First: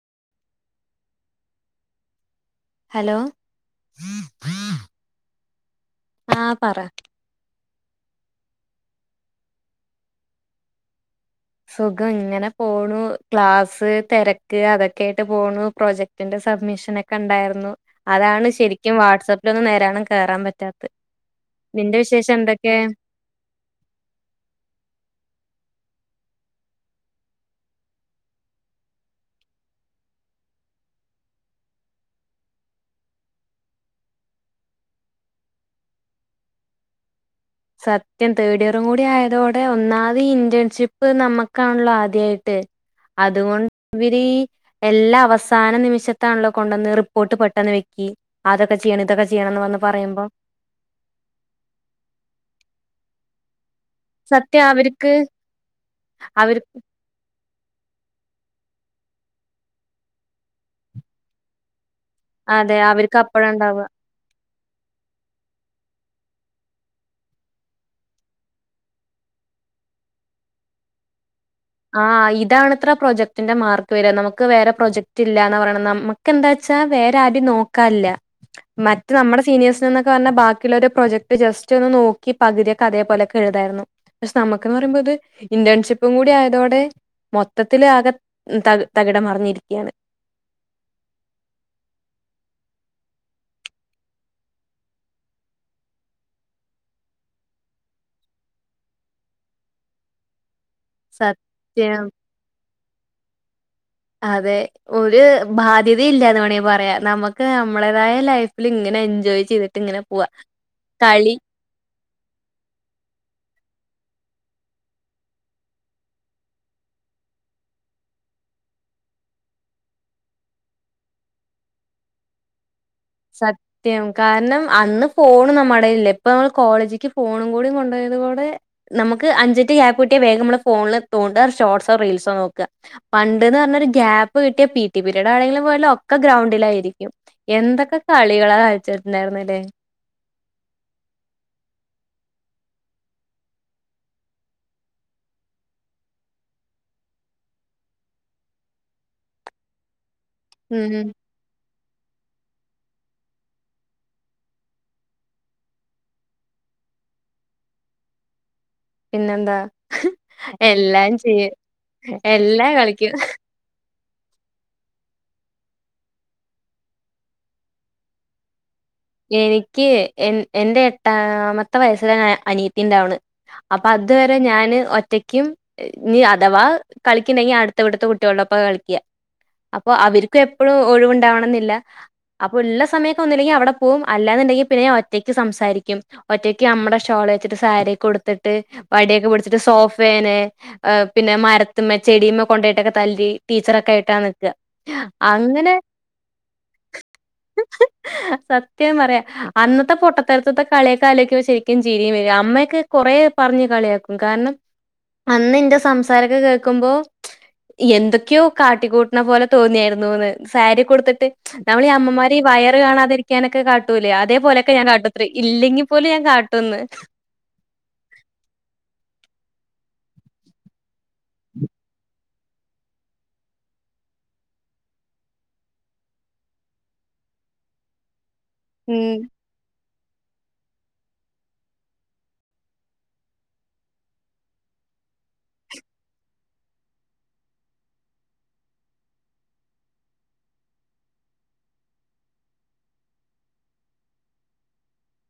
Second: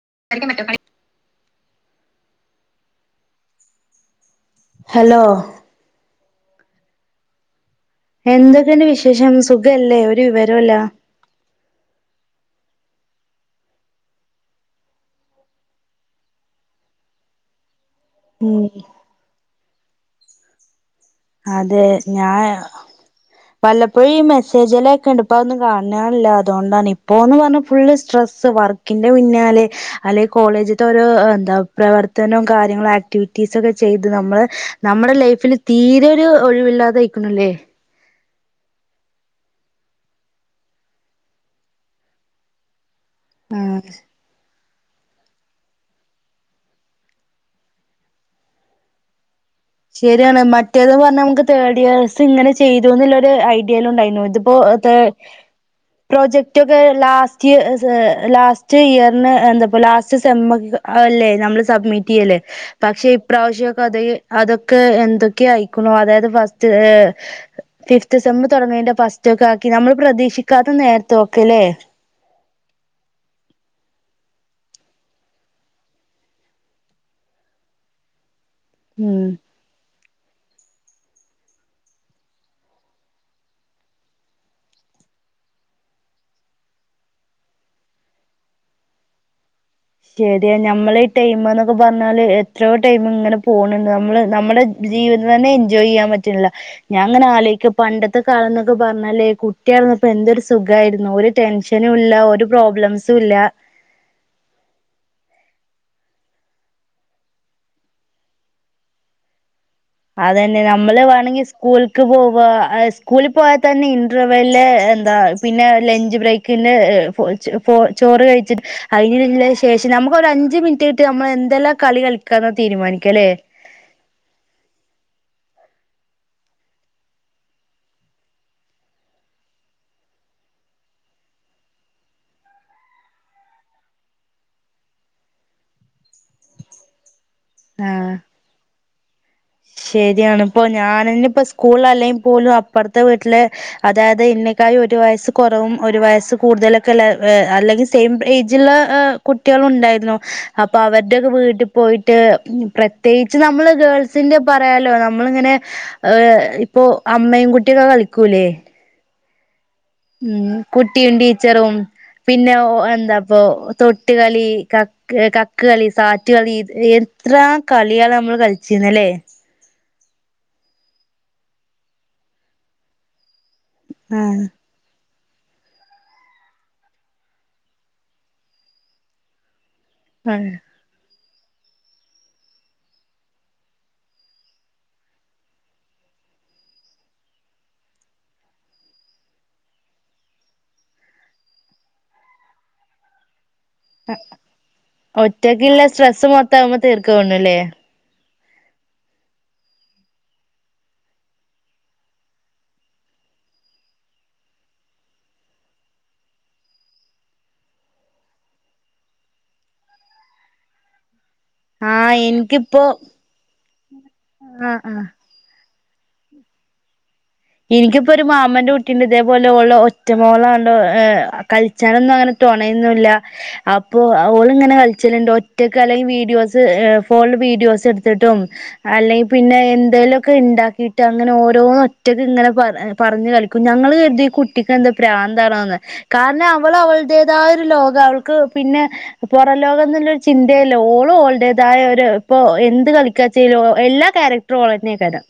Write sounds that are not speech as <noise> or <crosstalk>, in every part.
<unintelligible> Hello hello ആഹ് പറ എന്തൊക്കെഇണ്ട് വിശേഷം സുഖല്ലേ ഒരു വിവരൂല്ല സുഖം ഇങ്ങനെ പോണു ക്ലാസ് തിരക്ക് അതൊക്കെ ആയിട്ട് പോണു പ്രോജക്ടിന്റെ സബ്മിഷൻക്കെ ഉണ്ടായിരുന്നു അതാണ് ഉം ശരിക്കും വാട്സആപ്പിൽ <unintelligible> <unintelligible> കേറാൻ പറ്റാ അതെ ഞാൻ വല്ലപ്പോഴി മെസ്സേജില ഒക്കെ ഇണ്ട്പ്പ ഒന്ന് കാണ <unintelligible> അതോണ്ടാണ് ഇപ്പൊന്ന് പറഞ്ഞ ഫുൾ സ്‌ട്രെസ് വർക്കിന്റെ പിന്നാലെ അല്ലെ കോളേജിൽത്തെ ഓരോ പ്രേവർത്താനോം കാര്യങ്ങളും ആക്ടിവിറ്റീസും ഒക്കെ ചെയ്ത് നമ്മള് നമ്മടെ ലൈഫില് തീ <unintelligible> ഒരു ഒഴിവില്ലാതെ ആയിക്കണൂലെ സത്യം തേർഡ് ഇയറും കൂടി ആയതോടെ ഒന്നാമത് ഇന്റേൺഷിപ്പ് നമ്മുക്കാണല്ലോ ആദ്യായിട്ട് അതുകൊ <unintelligible> എല്ലാം അവസാന നിമിഷത്താണല്ലോ കൊണ്ടുവന്ന് റിപ്പോർട്ട് പെട്ടെന്ന് വെക്കി അതൊക്കെ ചെയ്യണം ഇതൊക്കെ ചെയ്യണംന്ന് വന്ന് പറയുമ്പോ ശരിയാണ് മറ്റേത്ന്ന് പറഞ്ഞാ നമുക്ക് തേർഡ് യേർസ് ഇങ്ങനെ ചെയ്തുന്നൊള്ളരു ഐ <unintelligible> ഇതിപ്പോ സത്യം അവർക്ക് അവർ പ്രോജക്റ്റ് ഒക്കെ ലാസ്റ്റ് ലാസ്റ്റ് ഇയറിന് എന്താ ലാസ്റ്റ് സേം അല്ലേ നമ്മള് സബ്മിറ്റ് കിട്ടിയല്ലെ അതെ പക്ഷെ അവർക്ക് അപ്പഴ ഉണ്ടാവുക ഇപ്രാവശ്യൊക്കെ അതെ അതൊക്കെ എന്തൊക്കെ അയക്കണോ അതായത് ഫസ്റ്റ് ഫിഫ്ത്ത് സേം തുടങ്ങിയെന്റെ ഫസ്റ്റൊക്കെ ആക്കി നമ്മൾ പ്രതീക്ഷിക്കാത്ത നേരത്തൊ <unintelligible> ഇതാണ് ഇത്ര പ്രൊജക്ടിന്റെ മാർക്ക് വര നമുക്ക് വേറെ പ്രൊജക്ട് ഇല്ലന്ന് പറയ നമുക്ക് എന്താച്ചാ വേറെ ആര്ട്യും നോക്കാല്ല്യാ മറ്റ ഉം നമ്മുടെ സീനിയേഴ്സിന്ന്ന പറഞ്ഞ ബാക്കിയുള്ള ഒരു പ്രൊജക്ട് ജസ് ഒന്ന് നോക്കി പകുയൊക്കെതേപോലൊക്കെ എഴുതായിരുന്നു പക്ഷെ നമുക്കന്ന് പറയ്മ്പോ ഇത് ഇന്റേൺഷിപ്പും കൂടി ആയി <unintelligible> മൊത്തത്തിലാകെ തകിടം മറിഞ്ഞരിക്ക ശരിയ ഞമ്മള് ഈ ടൈമ്ന്നൊക്കെ പറഞ്ഞാല് <unintelligible> ടൈമ് ഇങ്ങനെ പോണ് നമ്മള് നമ്മുടെ ജീവിതം തന്നെ എൻജോയ് ചെയ്യാൻ പറ്റണില്ല ഞാൻ ഇങ്ങനെ ആലോചിക്ക പണ്ടത്തെ കാലം എന്നൊക്കെ പറഞ്ഞാലേ കുട്ടിയാര്ന്നപ്പോ <unintelligible> സുഖയിരുന്നു ഒരു ടെൻഷനും സത്യം ഇല്ല ഒരു പ്രോബ്ലം <unintelligible> അതെ ഒരു ബാധ്യതയില്ലന്ന് വേണമെങ്കിൽ പറയാ നമുക്ക് നമ്മടേതായ ലൈഫിൽ ഇങ്ങനെ എൻജോയ് ചെയ്തിട് അതന്നെ നമ്മള് വേണെങ്കിൽ സ്കൂളക്ക് പോവാ സ്കൂളിൽ പോവാ തന്നെ ഇന്റർവെൽ എന്താ പിന്നെ ലഞ്ച് ബ്രേക്കില് ചോറ് കഴിച്ചിട്ട് അതി ശേഷം നമുക്കൊ ഒരു അഞ്ച് മിനിറ്റ് കിട്ട് നമ്മൾ എന്തെല്ലാം കളി കളിക്കാന്ന് തീരുമാനിക്കും സത്യം കാരണം അന്ന് ഫോണും നമ്മടെ കയ്യിൽ ഇല്ല ഇപ്പൊ നമ്മള് കോളേജ്ക്ക് ഫോണും കൂടി കൊണ്ട് പോയത് കൂടെ നമുക്ക് അഞ്ച് മിനിറ്റ് ഗ്യാപ്പ് കിട്ടിയ വേഗം നമ്മള് ഫോണിൽ തോണ്ടുക ഷോർട്സോ റീൽസോ നോക്കുക പണ്ടെന്ന് പറഞ്ഞാൽ ഒരു ഗ്യാപ്പ് കിട്ടിയാ പി ടി പീരീഡ് ആണെങ്കിലും വേണ്ടില്ല ഒക്കെ ഗ്രൗണ്ടിലായിരിക്കും എന്തൊക്കെ ആഹ് <unintelligible> ശരിയാണ് ഇപ്പൊ ഞാനന്നെ ഇപ്പോ സ്കൂളിൽ അല്ലെ പോലും അപ്പുറത്തെ വീട്ടിലെ അതായത് എന്നെക്കായി ഒരു വയസ്സ് കുറവും ഒരു വയസ്സ് കൂടുതലൊക്കെയുള്ള അല്ലെങ്കിൽ സെയിം ഏജുള്ള കുട്ടികള് ഉണ്ടായിരുന്നു അപ്പൊ ഉം അവരുടെയൊക്കെ വീട്ടിൽ പോയിട്ട് പ്രത്യേകിച്ച് നമ്മള് ഗേൾസി ന്റെ പറയായാലോ നമ്മളിങ്ങനെ ഇപ്പൊ അമ്മയും കുട്ടിയൊക്കെ കളിക്കൂലേ പിന്നെന്താ ഉം എല്ലാം കുട്ടിയും ചെയ്യും ടീച്ചറും പിന്നെ എല്ലാം കളിക്കും എന്താപ്പോ തൊ ട്ട് കളി കക്ക് കക്ക് കളി സാറ്റ് കളി എത്ര കളിയാണ് നമ്മള് കളി എനിക്ക് എ എന്റെ എട്ടാമത്തെ വയസ്സിലാ അനിയത്തി ഉണ്ടാവണേ അപ്പൊ അതുവരെ ആഹ് ഞാന് ഒറ്റ ക്കും ഇനി അഥവാ കളിക്കന്നുണ്ടെങ്കി അടുത്ത വീട്ടിൽത്തെ കുട്ടികളുടൊപ്പമാ കളിക്കുക അപ്പൊ അവർക്കും ആഹ് എപ്പോഴും ഒഴിവുണ്ടാവണ മെന്നില്ല അപ്പോ ഉള്ള സമയൊക്കെ ഒന്നൂല്ലങ്കിൽ അവിടെ പോവും അല്ലാന്നുണ്ടെങ്കിൽ പിന്നെ ഒറ്റക്ക് സംസാരിക്കും ഒറ്റക്ക് നമ്മടെ ഷോള് വെച്ചിട്ട് സാരിയൊക്കെ ഉടുത്തിട്ട് വടിയൊക്കെ പിടിച്ചിട്ട് സോഫേനെ പിന്നെ മരത്തിന്മേ ചെടിയന്മേ കൊണ്ടെയിട്ടൊക്കെ തല്ലി ടീച്ചറൊക്കെ ആയിട്ടാ നിക്കാ. അങ്ങനെ ഒറ്റക്കുള്ള സ്ട്രെസ്സ് മൊത്തം അതിന്മേൽ തീർക്കും എന്ന് തോന്നണില്ലേ <unintelligible> സത്യം പറയാം അന്നത്തെ പൊട്ടത്തരത്തത്തെ കളിയൊക്കൊ ആലോചിക്കുമ്പോ ശരിക്കും ചിരി വരും അമ്മയൊക്കെ കൊറെ പറഞ്ഞ് കളിയാക്കും കാരണം അന്ന് എന്റെ സംസാരമൊക്കെ കേൾക്കുമ്പോ എന്തൊക്കെയോ കാട്ടിക്കൂട്ടണ പോലെ തോന്നിയായിരുന്നു എന്ന് സാരിയൊക്കെ ഉടുത്തിട്ട് നമ്മളീ ആഹ് അമ്മമാർ വയറ് ഈ എനിക്കിപ്പോ കാണാതിരിക്കാനൊക്കെ <unintelligible> കാട്ടൂലേ അതേപോലൊക്കെ ആഹ് ഞാൻ ആഹ് കാട്ടുത്രെ ഇ ഇല്ലെങ്കി പോലെ ഞാൻ കാട്ടൊന്ന് എനിക്കിപ്പോരു മാമന്റെ കുട്ടീണ്ട് ഇതേപോലെ ഓള് ഒറ്റ മോളെയോണ്ട് കളിച്ചാനൊന്നും അങ്ങനെ തോണയൊന്നുംല്ല അപ്പൊ ഓള് ഇങ്ങനെ കളിച്ചലുണ്ട് ഒറ്റക്ക് അല്ലെങ്കിൽ വീഡിയോസ് ഫോണില് വീഡിയോസ് എടുത്തിട്ടും ഉം. അല്ലെങ്കിൽ പിന്നെ എ എന്തെലെക്കെ ഉണ്ടാക്കിയിട്ട് അങ്ങനെ ഓരോ ഒറ്റക്ക് ഇങ്ങനെ പറ പറഞ്ഞ് കളിക്കും ഞങ്ങൾ കരുത ഈ കുട്ടക്ക് എന്താ പ്രാന്താണോ കാരണം അവൾ അവളടേതായ ഒരു ലോകം അവൾക്ക് പിന്നെ പുറം ലോകം എന്നുള്ളരു ചിന്തയേ ഇല്ല ഓളും അവളുടേതായ ഒരു ഇപ്പൊ എന്ത് കളിക്കാച്ച എല്ലാ ക്യാരക്ടറും ഓളന്നെയക്കരം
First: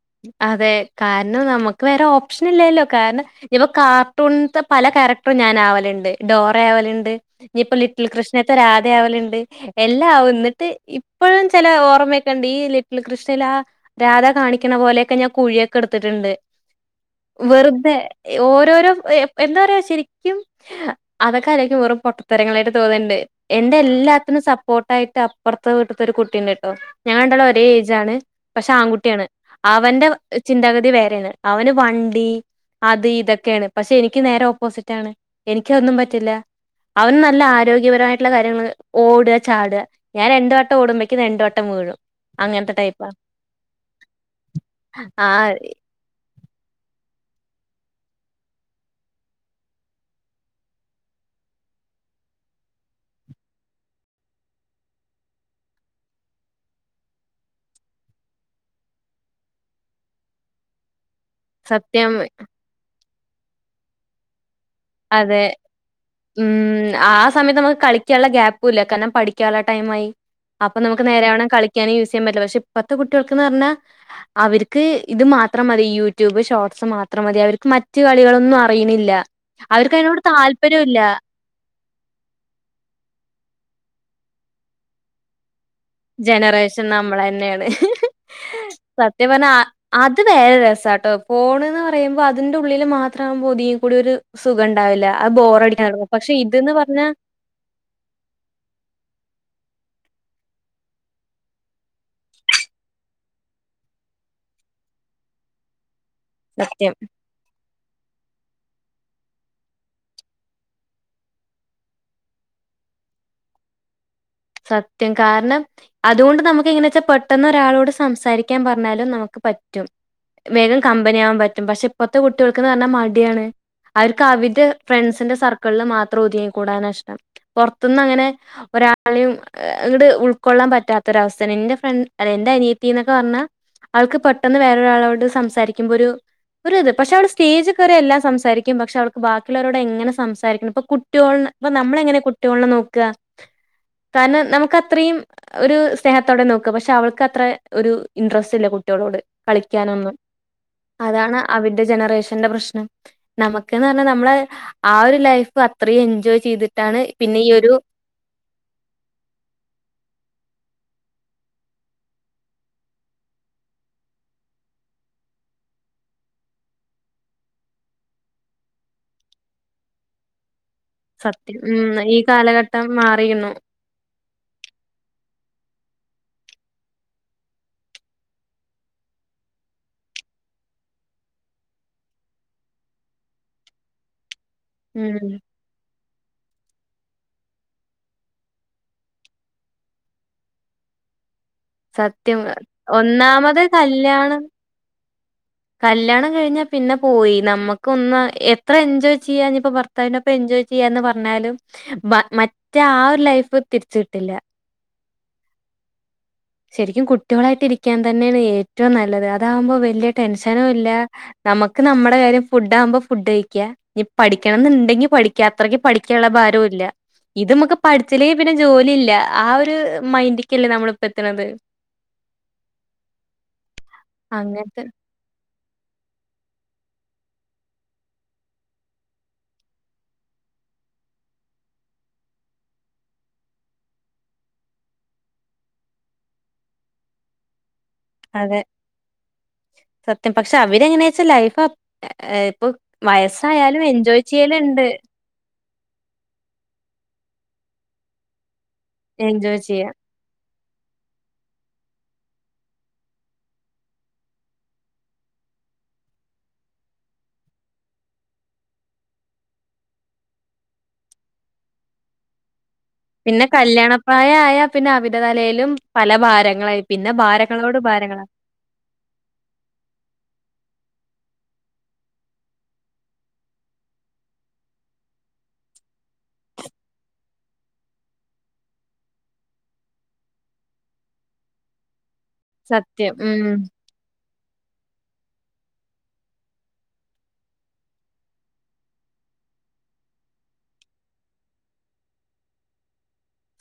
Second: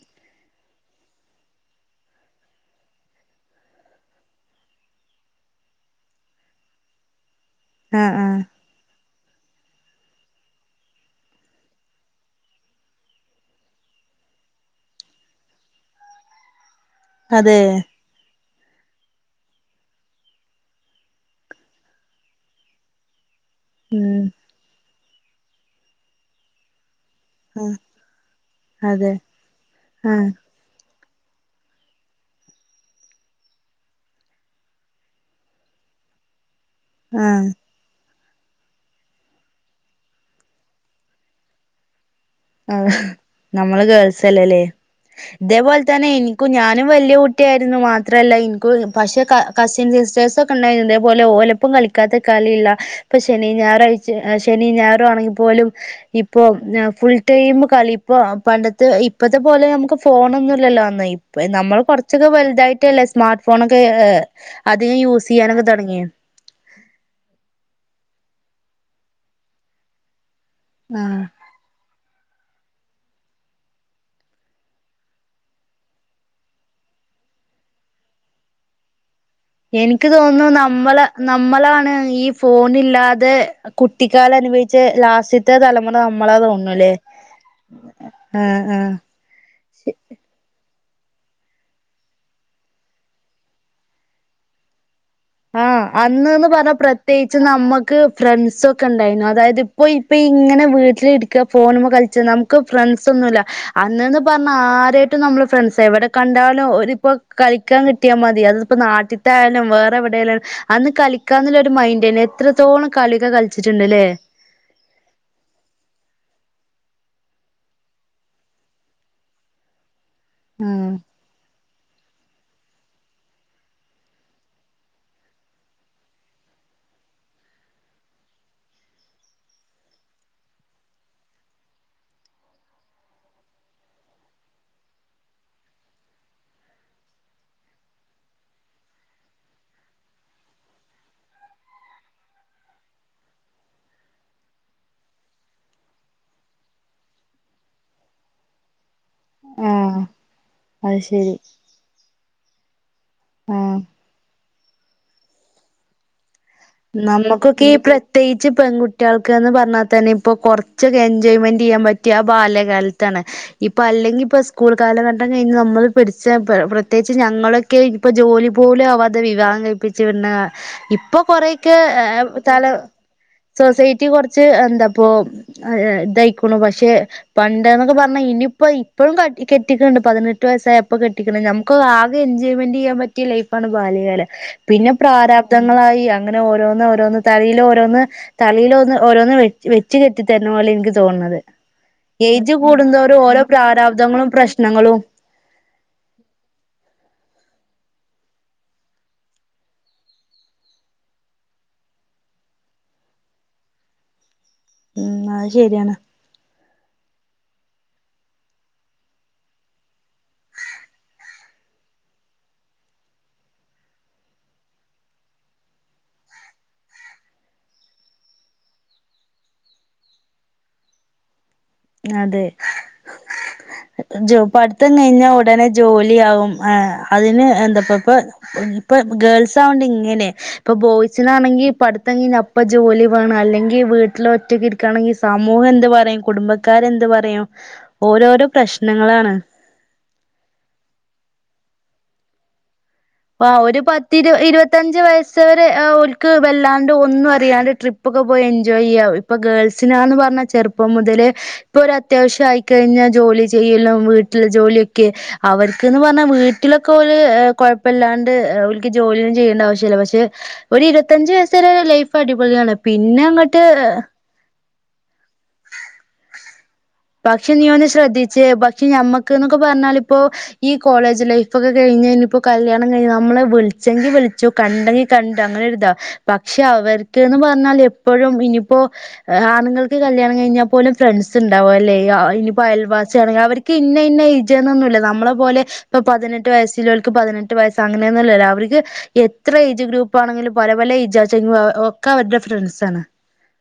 അതെ കാരണം നമുക്ക് വേറെ ഓപ്ഷൻ ഇല്ലല്ലോ കാരണം ഇപ്പ കാർട്ടൂണത്തെ പല കക്യാരക്ടറും ഞാൻ ആവലുണ്ട് ഡോറ ആവലുണ്ട് ഇനിയി ഇപ്പ ലിറ്റിൽ ആഹ് ആഹ് കൃഷ്ണനയൊക്കെ രാധയാവലുണ്ട് എല്ലാ ആവും എന്നിട്ട് ഇപ്പഴും ചില ഓർമ്മയക്കെുണ്ട് ഈ ലിറ്റിൽ കൃഷ്ണൽ ആ രാധ കാണിക്ക ക്കണ പോലെയൊക്ക ഞാൻ കുഴിയൊക്കെ എടുത്തിട്ടുണ്ട് അതെ വെറുതെ ഓരോരോ എന്താ പറയാ ശരിക്കും അതൊക്കെ അലക്കും വെറും പൊട്ടത്തരങ്ങളായിട്ട് തോന്നണ്ട് എന്റെറെ ഉം എല്ലാത്തിനും സപ്പോർട്ട് ട്ടായിട്ട് അപ്പറത്തെ വീട്ടത്തെ ഒരു കുട്ടീണ്ട്ട്ടോ ഞങ്ങൾ രണ്ടാളും ഒരേ ആഹ് ഏജാണ് പക്ഷെ അതെ ആൺകുട്ടിയാണ് അവന്റെ ആഹ് ചിന്താഗ വേറേണ് അവന് വണ്ടി അത് ഇതൊക്കെയാണ് പക്ഷെ എനിക്ക് നേരെ ഓപ്പോസിറ്റ് ആണ് എനിക്കതന്നും പറ്റില്ല അവൻ നല്ല ആഹ് ആരോഗ്യപരമായി <unintelligible> കാര്യങ്ങൾ ഓടുക ചാടുക ഞാൻ രണ്ട് വട്ടം ഓടുമ്പോക്കും രണ്ടുവട്ടം വീഴും ആ അങ്ങനത്തെ ടൈപ്പാ. നമ്മള് ഗേൾസ് <unintelligible> ആ ഇതേ പോലെ തന്നെ എനി ക്കും ഞാനും വലിയ കുട്ടിയായിരുന്നു മാത്രല്ല എനിക്ക് പക്ഷെ കസിൻ സിസ്റ്റേഴ്സ് ഒക്കെ ഉണ്ടായിരുന്നു ഇതേപോലെ ഓലപ്പം കളിക്കാത്ത കളിയില്ല ഇപ്പൊ ശനി ഞായറും അഴ ശനി ഞായറു ആണെങ്കിൽ പോലും ഇപ്പൊ ഫുൾ <unintelligible> കളി ഇപ്പ പണ്ടത്തെ ഇപ്പത്തെ പോലെ നമുക്ക് ഫോണൊന്നും ഇല്ലല്ലോ അന്ന് നമ്മൾ സത്യം കുറച്ചൊക്കെ വലുതായിട്ടല്ലേ സ്മാർട്ട് ഫോൺ ഒക്കെ ഏ അതെ ഉം ആ സമയത്ത് നമുക്ക് കളിക്കാനുള്ള ഗ്യാപ്പ് <unintelligible> കാരണം പഠിക്കുള്ള ടൈമായി അപ്പൊ നമുക്ക് ആഹ് നേരാ വണ്ണം കളിക്കാനും യൂസ് <unintelligible> പക്ഷെ ഇപ്പഴത്തെ കുട്ടികൾക്ക്ന്ന് പറഞ്ഞാ അവർക്ക് ഇത് മാത്രം മതി യൂട്യൂബ് ഷോർട്സ് മാത്രം മതി അവർക്ക് മറ്റു കര്യങ്ങളൊന്നും അറിയണില്ല അവർക്ക് എനിക്ക് അതിനോട് തോന്നുന്നു താല്പര്യമില്ല. നമ്മളെ നമ്മളാണ് ഈ ഫോണില്ലാതെ കുട്ടിക്കാലം അനുഭവച്ച് ലാസ്റ്റ ജനറേഷൻ നമ്മള് തന്നെയാണ് ആഹ് ആഹ് സത്യം പറഞ്ഞെ അത് വേറെ രസ ട്ട് പോണ് എന്ന് പറയുമ്പോ അതിന്റെ ഉള്ളില് മാത്രം ആവുമ്പോ ഒതുങ്ങി കൂടി ഒരു സുഖം ഉണ്ടാവില്ല അത് ആഹ് ബോറടിക്കാൻ തുടങ്ങും. പക്ഷെ അന്ന്ന്ന് പറഞ്ഞ ഇത്ന്ന് പറഞ്ഞാ പ്രത്യേകിച്ച് നമ്മുക്ക് ഫ്രണ്ട്സൊക്കെ ഉണ്ടായിരുന്നു അതായത് ഇപ്പ ഇപ്പ ഇങ്ങനെ വീട്ടില് ഇരിക്കുക ഫോണുമ്മെ കളിച്ചു നമുക്ക് ഫ്രണ്ട്സ് ഒന്നുമല്ല അന്ന്ന്ന് പറഞ്ഞ ആരായിട്ടും നമ്മള് ഫ്രണ്ട്സാ എവിടെ കണ്ടാലോ സത്യം. ഒരിപ്പോ കളി ക്കാൻ കിട്ടിയാൽ മതി അതിപ്പോ നാട്ടിത്തെയായാലും വേ റെവിടേലും അന്ന് കളിക്കാന്നുള്ളോരു മൈൻഡ് തന്നെ എത്രത്തോളം കളിയൊക്കെ കളിച്ചിട്ടുണ്ട് അല്ലേ. സത്യം കാരണം അതുകൊണ്ട് നമുക്ക് എങ്ങനെ വെച്ചാൽ പെട്ടെന്ന് ഒരാളോട് സംസാരിക്കാൻ പറഞ്ഞാലും നമുക്ക് പറ്റും. വേഗം ആഹ് കമ്പനി ആകാൻ പറ്റും പക്ഷെ ഇപ്പത്തെ കു ട്ടികൾക്കെന്ന്‌ പറഞ്ഞാ മടിയാണ് അവർക്ക് അവരുടെ ഫ്രണ്ട്സിന്റെ സർക്കിളിൽ മാത്രം ഒതുങ്ങി കൂടാനാ ഇഷ്ടം പുറത്തു നിന്ന് അങ്ങനെ ഒരാ ളെയും അങ്ങട്ട് ഉൾക്കൊള്ളാൻ പറ്റാത്തൊരവസ്ഥയാണ് എന്റെ ഫ്രണ്ട് അല്ല എന്റെ അനിയത്തി എന്നൊക്കെ പറഞ്ഞാ അവൾക്ക് പെട്ടെന്ന് വേറൊരാളോട് സംസാരിക്കുമ്പോ ഒരു ഒരിത് പക്ഷെ അവള് സ്റ്റേജിൽ കയറിയാൽ എല്ലാം സംസാരിക്കും പക്ഷെ അവൾക്ക് ബാക്കിയുള്ളവരോട് എങ്ങനെ സംസാരിക്കണം ഇപ്പൊ കുട്ടിയോളെ ഇപ്പ നമ്മള് എങ്ങനെയാ കുട്ടിയോളിനെ നോക്കുക. കാരണം നമുക്ക് അത്രയും ഒരു സ്നേഹത്തോടെ നോക്കാ പക്ഷെ അവൾക്ക് അത്ര ഒരു ഇൻട്രസ്റ്റ് ഇല്ല കുട്ടി കുട്ടികളോട് ആഹ് കളിക്കാനൊന്നും അത് ശരി അതാണ് അവരുടെ ജനറേഷന്റെ പ്രശ്നം. <unintelligible> ആഹ് നമുക്കെന്ന് പറഞ്ഞാ നമ്മളെ ആ ഒരു ലൈഫ് അത്രയും എൻജോയ് ചെയ്തിട്ടാണ് പിന്നെ നമ്മുക്കൊക്കെ ഒരു ഈ പ്രത്യേകിച്ച് പെൺകുട്ടി കുട്ടിയേൾക്ക്ന്ന് പറഞ്ഞാൽ തന്നെ ഇപ്പോൾ കുറച്ചൊക്കെ എൻജോയ്മെന്റ് ചെയ്യാൻ പറ്റിയ ആ ബാല്യകാലത്താണ്. ഇപ്പോ അല്ലെങ്കി ഇപ്പോ സ്കൂൾ കാലഘട്ടം കഴിഞ്ഞ് നമ്മൾ പിടിച്ച പ്രത്യേകിച്ച് ഞങ്ങളൊക്കെ ഇപ്പ ജോലി പോലും ആവാതെ വിവാഹം കഴിപ്പിച്ച് വിടുണ ഇപ്പൊ കൊറേ സത്യം ക്കെ ഉം ഈ തല കാലഘട്ടം മാറിയുന്നു സൊസൈറ്റി കുറച്ച് എന്താ പ്പോ പ്പം ഇതായിക്കുണു. പക്ഷെ പണ്ട് ന്നൊക്കെ പർഞ്ഞാ ഇനിപ്പോ ഇപ്പഴും ക കെട്ടിക്കണുണ്ട്. പതിനെട്ട് വയസായ അപ്പോ കെട്ടിക്ക്ണ്. നമുക്ക് ആകെ എൻജോയ്മെന്റ് ചെയ്യാൻ പറ്റിയ ലൈഫാണ് ബാല്യകാലം. പിന്നെ ഉം പ്രാരാബ്ദങ്ങളായി അ ങ്ങനെ ഓരോന്ന് ഓരോന്ന് തലയിലോരോന്ന് തലയിലോന്ന് ഓരോന്ന് വെച്ച് വെച്ച് കെട്ടിത്തരണ പോലെ എനിക്ക് തോന്നണത്. സത്യം. ഒന്നാമത് പ്രാരാബ്ദങ്ങളും കല്യാണം, പ്രശ്നങ്ങളും കല്യാണം കഴിഞ്ഞാ പിന്നെ പോയി. നമുക്ക് ഒന്ന് എത്ര എൻജോയ് ചെയ്യാ ഞ് പ്പോ ഭർത്താവിനൊപ്പം എൻജോയ് ചെയ്യാന്ന് പർഞ്ഞാലും ബ മറ്റേ ആ ഒരു ലൈഫ് തിരിച്ച് കിട്ടില്ല. ഉം അത് ശെരിയാണ്. ശരിക്കും കുട്ടികളായിട്ട് ഇരിക്കാൻ തന്നെയാണ് ഏറ്റവും നല്ലത് അതാകുമ്പോ വലിയ ടെൻഷനും ഇല്ല നമുക്ക് നമ്മുടെ കാര്യം ഫുഡ് ആകുമ്പോ ഫുഡ് കഴിക്ക്യാ... ഇഞ് പഠിക്കണംന്നുണ്ടെങ്കി പഠിക്കാ. അത്രക്ക് പഠിക്കാനുള്ള ഭാരവു ഇല്ല. ഇത് നമുക്ക് പഠിച്ചില്ലെങ്കിൽ പിന്നെ ജോലി ഇല്ല ആ ഒരു മൈൻഡ്ക്കല്ലേ നമ്മള് എത്തണത് അതെ ജോ അങ്ങനത്തെ പഠിത്തം കഴിഞ്ഞാ ഉടനെ ജോലിയാവും ആഹ്‌ അതിന് എന്താപ്പ ഇപ്പൊ ഇപ്പൊ ഗേൾസ് ആവണ്ട് ഇങ്ങനെ ഇപ്പൊ ബോയ്സിനാണെങ്കിൽ പഠിത്തം കഴിഞ്ഞ അപ്പ ജോലി വേണം അല്ലെങ്കിൽ വീട്ടിൽ ഒറ്റക്ക് ഇരിക്കയാണെങ്കിൽ സമൂഹം എന്ത്‌ പറയും കുടുംബ ആൾക്കാര് എന്ത് പറയും. അതെ പ്രശ്നങ്ങളാണ് സത്യം പക്ഷെ അവര് എങ്ങനെയാ വെച്ചാ ലൈഫ് ഇപ്പൊ ആ ഒരു വയസ്സായാലും എൻജോയ് പത്തിരു ചെയ്യലുണ്ട്. ഇരുപത്തഞ്ച് വയസ്സ് ഓല്ക്ക് വല്ലാണ്ട് ഒന്നും അറിയാണ്ട് ട്രിപ്പ് ഒക്കെ പോയി എൻ എൻജോയ് ചെയ്യാം ഇപ്പൊ എൻജോയ് ചെയ്യാ. ഗേൾസിനാന്ന് പറഞ്ഞാൽ ചെറു ഇപ്പൊ മുതലേ ഇപ്പൊ ഒരു അത്യാവശ്യം ആയിക്കഴിഞ്ഞാൽ ജോലി ചെയ്യലും വീട്ടില് ജോലിയൊക്കെ അവർക്ക്ന്ന് പറഞ്ഞാൽ വീട്ടിലൊക്കെ ഓല് കൊഴ ഇപ്പ അല്ലാണ്ട് ഓല്ക്ക് ജോലിയും ചെയ്യേണ്ട ആവശ്യമില്ല പക്ഷെ ഒരു ഇരുപത്തഞ്ച് വയസ്സ് വരെ ലൈഫ് അടിപൊളിയാണ് പിന്നെ കല്യാണപ്രായ ആയാ പിന്നെ അവരിടതലയിലും പല ഭാരങ്ങളായി പിന്നെ പക്ഷെ നീ ഭാരങ്ങളോട് ഒന്ന് ഭാരങ്ങളാ. ശ്രദ്ധിച്ചേ പക്ഷെ ഞമ്മക്ക് എന്നൊക്കെ പറഞ്ഞാലിപ്പോ ഈ കോളേജ് ലൈഫൊക്കെ കഴിഞ്ഞ ഇനിപ്പോൾ കല്യാണം കഴിഞ്ഞ നമ്മളെ വിളിച്ചെങ്കി വിളിച്ചു കണ്ടെങ്കി കണ്ടു അങ്ങനെൊരി ഇതാവും പക്ഷെ അവർക്ക്ന്ന് പറഞ്ഞാൽ എപ്പോഴും ഇനിപ്പോ ആണുങ്ങൾക്ക് കല്യാണം കഴിഞ്ഞാൽ പോലും ഫ്രണ്ട്സ് ഇണ്ട് ണ്ടാവുല്ലേ ഇനിപ്പോ സത്യം. അയൽവാസിയാണെങ്കി ഉം. അവര്ക്ക് ഇന്നെ ഇന്ന റ്റെന്നുന്നില്ല നമ്മളെ പോലെ ഇപ്പൊ പതിനെട്ട് വയസ്സില്ലോർക്ക് പതിനെട്ട് വയ് അങ്ങനെന്നുല്ല അവര്ക്ക് എത്ര ഏജ് ഗ്രൂപ്പാണെങ്കിലും പല പല ഏജ് ആച്ചെങ്ക ഒക്കെ അവരുടെ ഫ്രണ്ട്സ് ആണ്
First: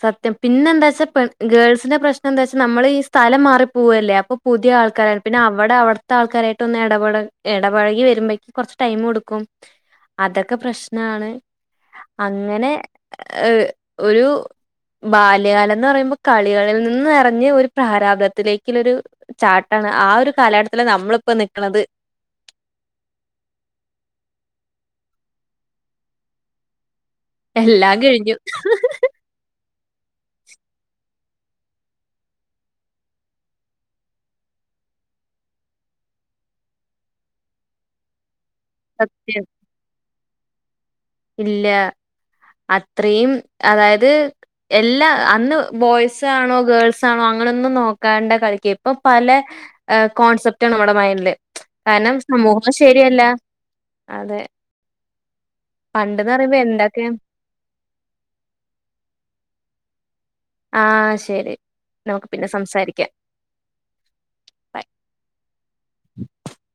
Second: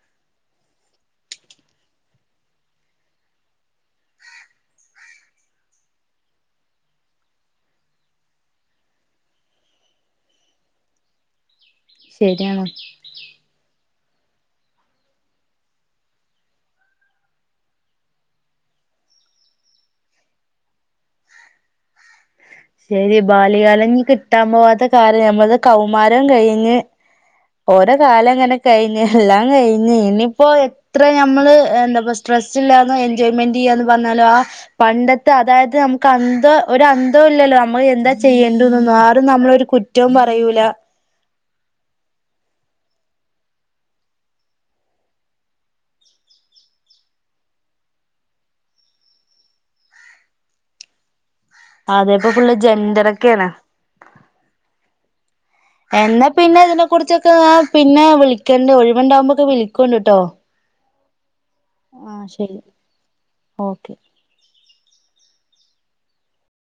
സത്യം പിന്നെ എന്താ വെച്ചാ ഗേൾസിന്റെ പ്രശ്നം എന്താ വെച്ചാ നമ്മൾ ഈ സ്ഥലം മാറി പോവല്ലേ അപ്പൊ പുതിയ ആൾക്കാരാണ് പിന്നെ അവിടെ അവിടുത്തെ ആൾക്കാരായിട്ട് ഒന്ന് ഇടപ ഇടപഴകി വരുമ്പോക്കക്ക് കുറച്ച് ടൈം എടുക്കും അതൊക്കെ പ്രശ്നമാണ് ശരിയാണ് അങ്ങനെ ഒരു ബാല്യകാലം എന്ന് പറയുമ്പോ കളികളിൽ നിന്ന് ഇറങ്ങി ഒരു പ്രാരാബ്ദത്തിലേക്കുള്ളൊരു ചാട്ടാണ് ആ ഒരു കാലഘട്ടത്തിലാ നമ്മളിപ്പോ നിക്കണത് ശെരി ബാല്യകാലം കിട്ടാൻ പോവാത്ത കാര്യം ഞമ്മക്ക് കൗമാരം കഴിഞ്ഞ് ഓരോ എല്ലാം കാലം കഴിഞ്ഞു. എങ്ങനെ കഴിഞ്ഞ് എല്ലാം കഴി ഇ ഇനിയിപ്പോ എത്ര ഞമ്മള് എന്താ സ്ട്രെസ്സ് ഇല്ലാന്നോ എൻജോയ്മെന്റ് ചെയ്യാന്ന് പറഞ്ഞാലോ ആ പണ്ടത്തെ അതായത് നമുക്ക് അന്ത ഒരു അന്തവും ഇല്ലല്ലോ നമ്മള് എന്താ ചെയ്യേ ണ്ടതെന്നൊന്നും ആരും സത്യം. നമ്മളെ ഒരു കുറ്റവും പറ കഴിയൂല ഇല്ല അത്രയും അതായത് എല്ലാ അന്ന് ബോയ്സാണോ ഗേൾസാണോ അങ്ങനൊന്നും നോക്കാണ്ട കളിക്ക ഇപ്പൊ പല കോൺസെപ്റ്റാണ് നമ്മടെ മൈൻില് കാരണം അതേപ്പോ ഫുള്ള് സമൂഹം ശരിയല്ല ജെൻഡറൊക്കെയാണ് അതെ എന്നാ പണ്ട്ന്ന് പറയുമ്പോ പിന്നെ ഇതിനെ എന്തൊക്കെ കുുറിച്ചൊക്കെ പിന്നെ വിളിക്കണ്ട് ഒഴിവുണ്ടാവുമ്പോൊക്കെ വിളിക്കണ്ട് കേട്ടോ ആഹ് ശരി. ആഹ നമുക്ക് പിന്നെ ശരി സംസാരിക്കാം. Okay by.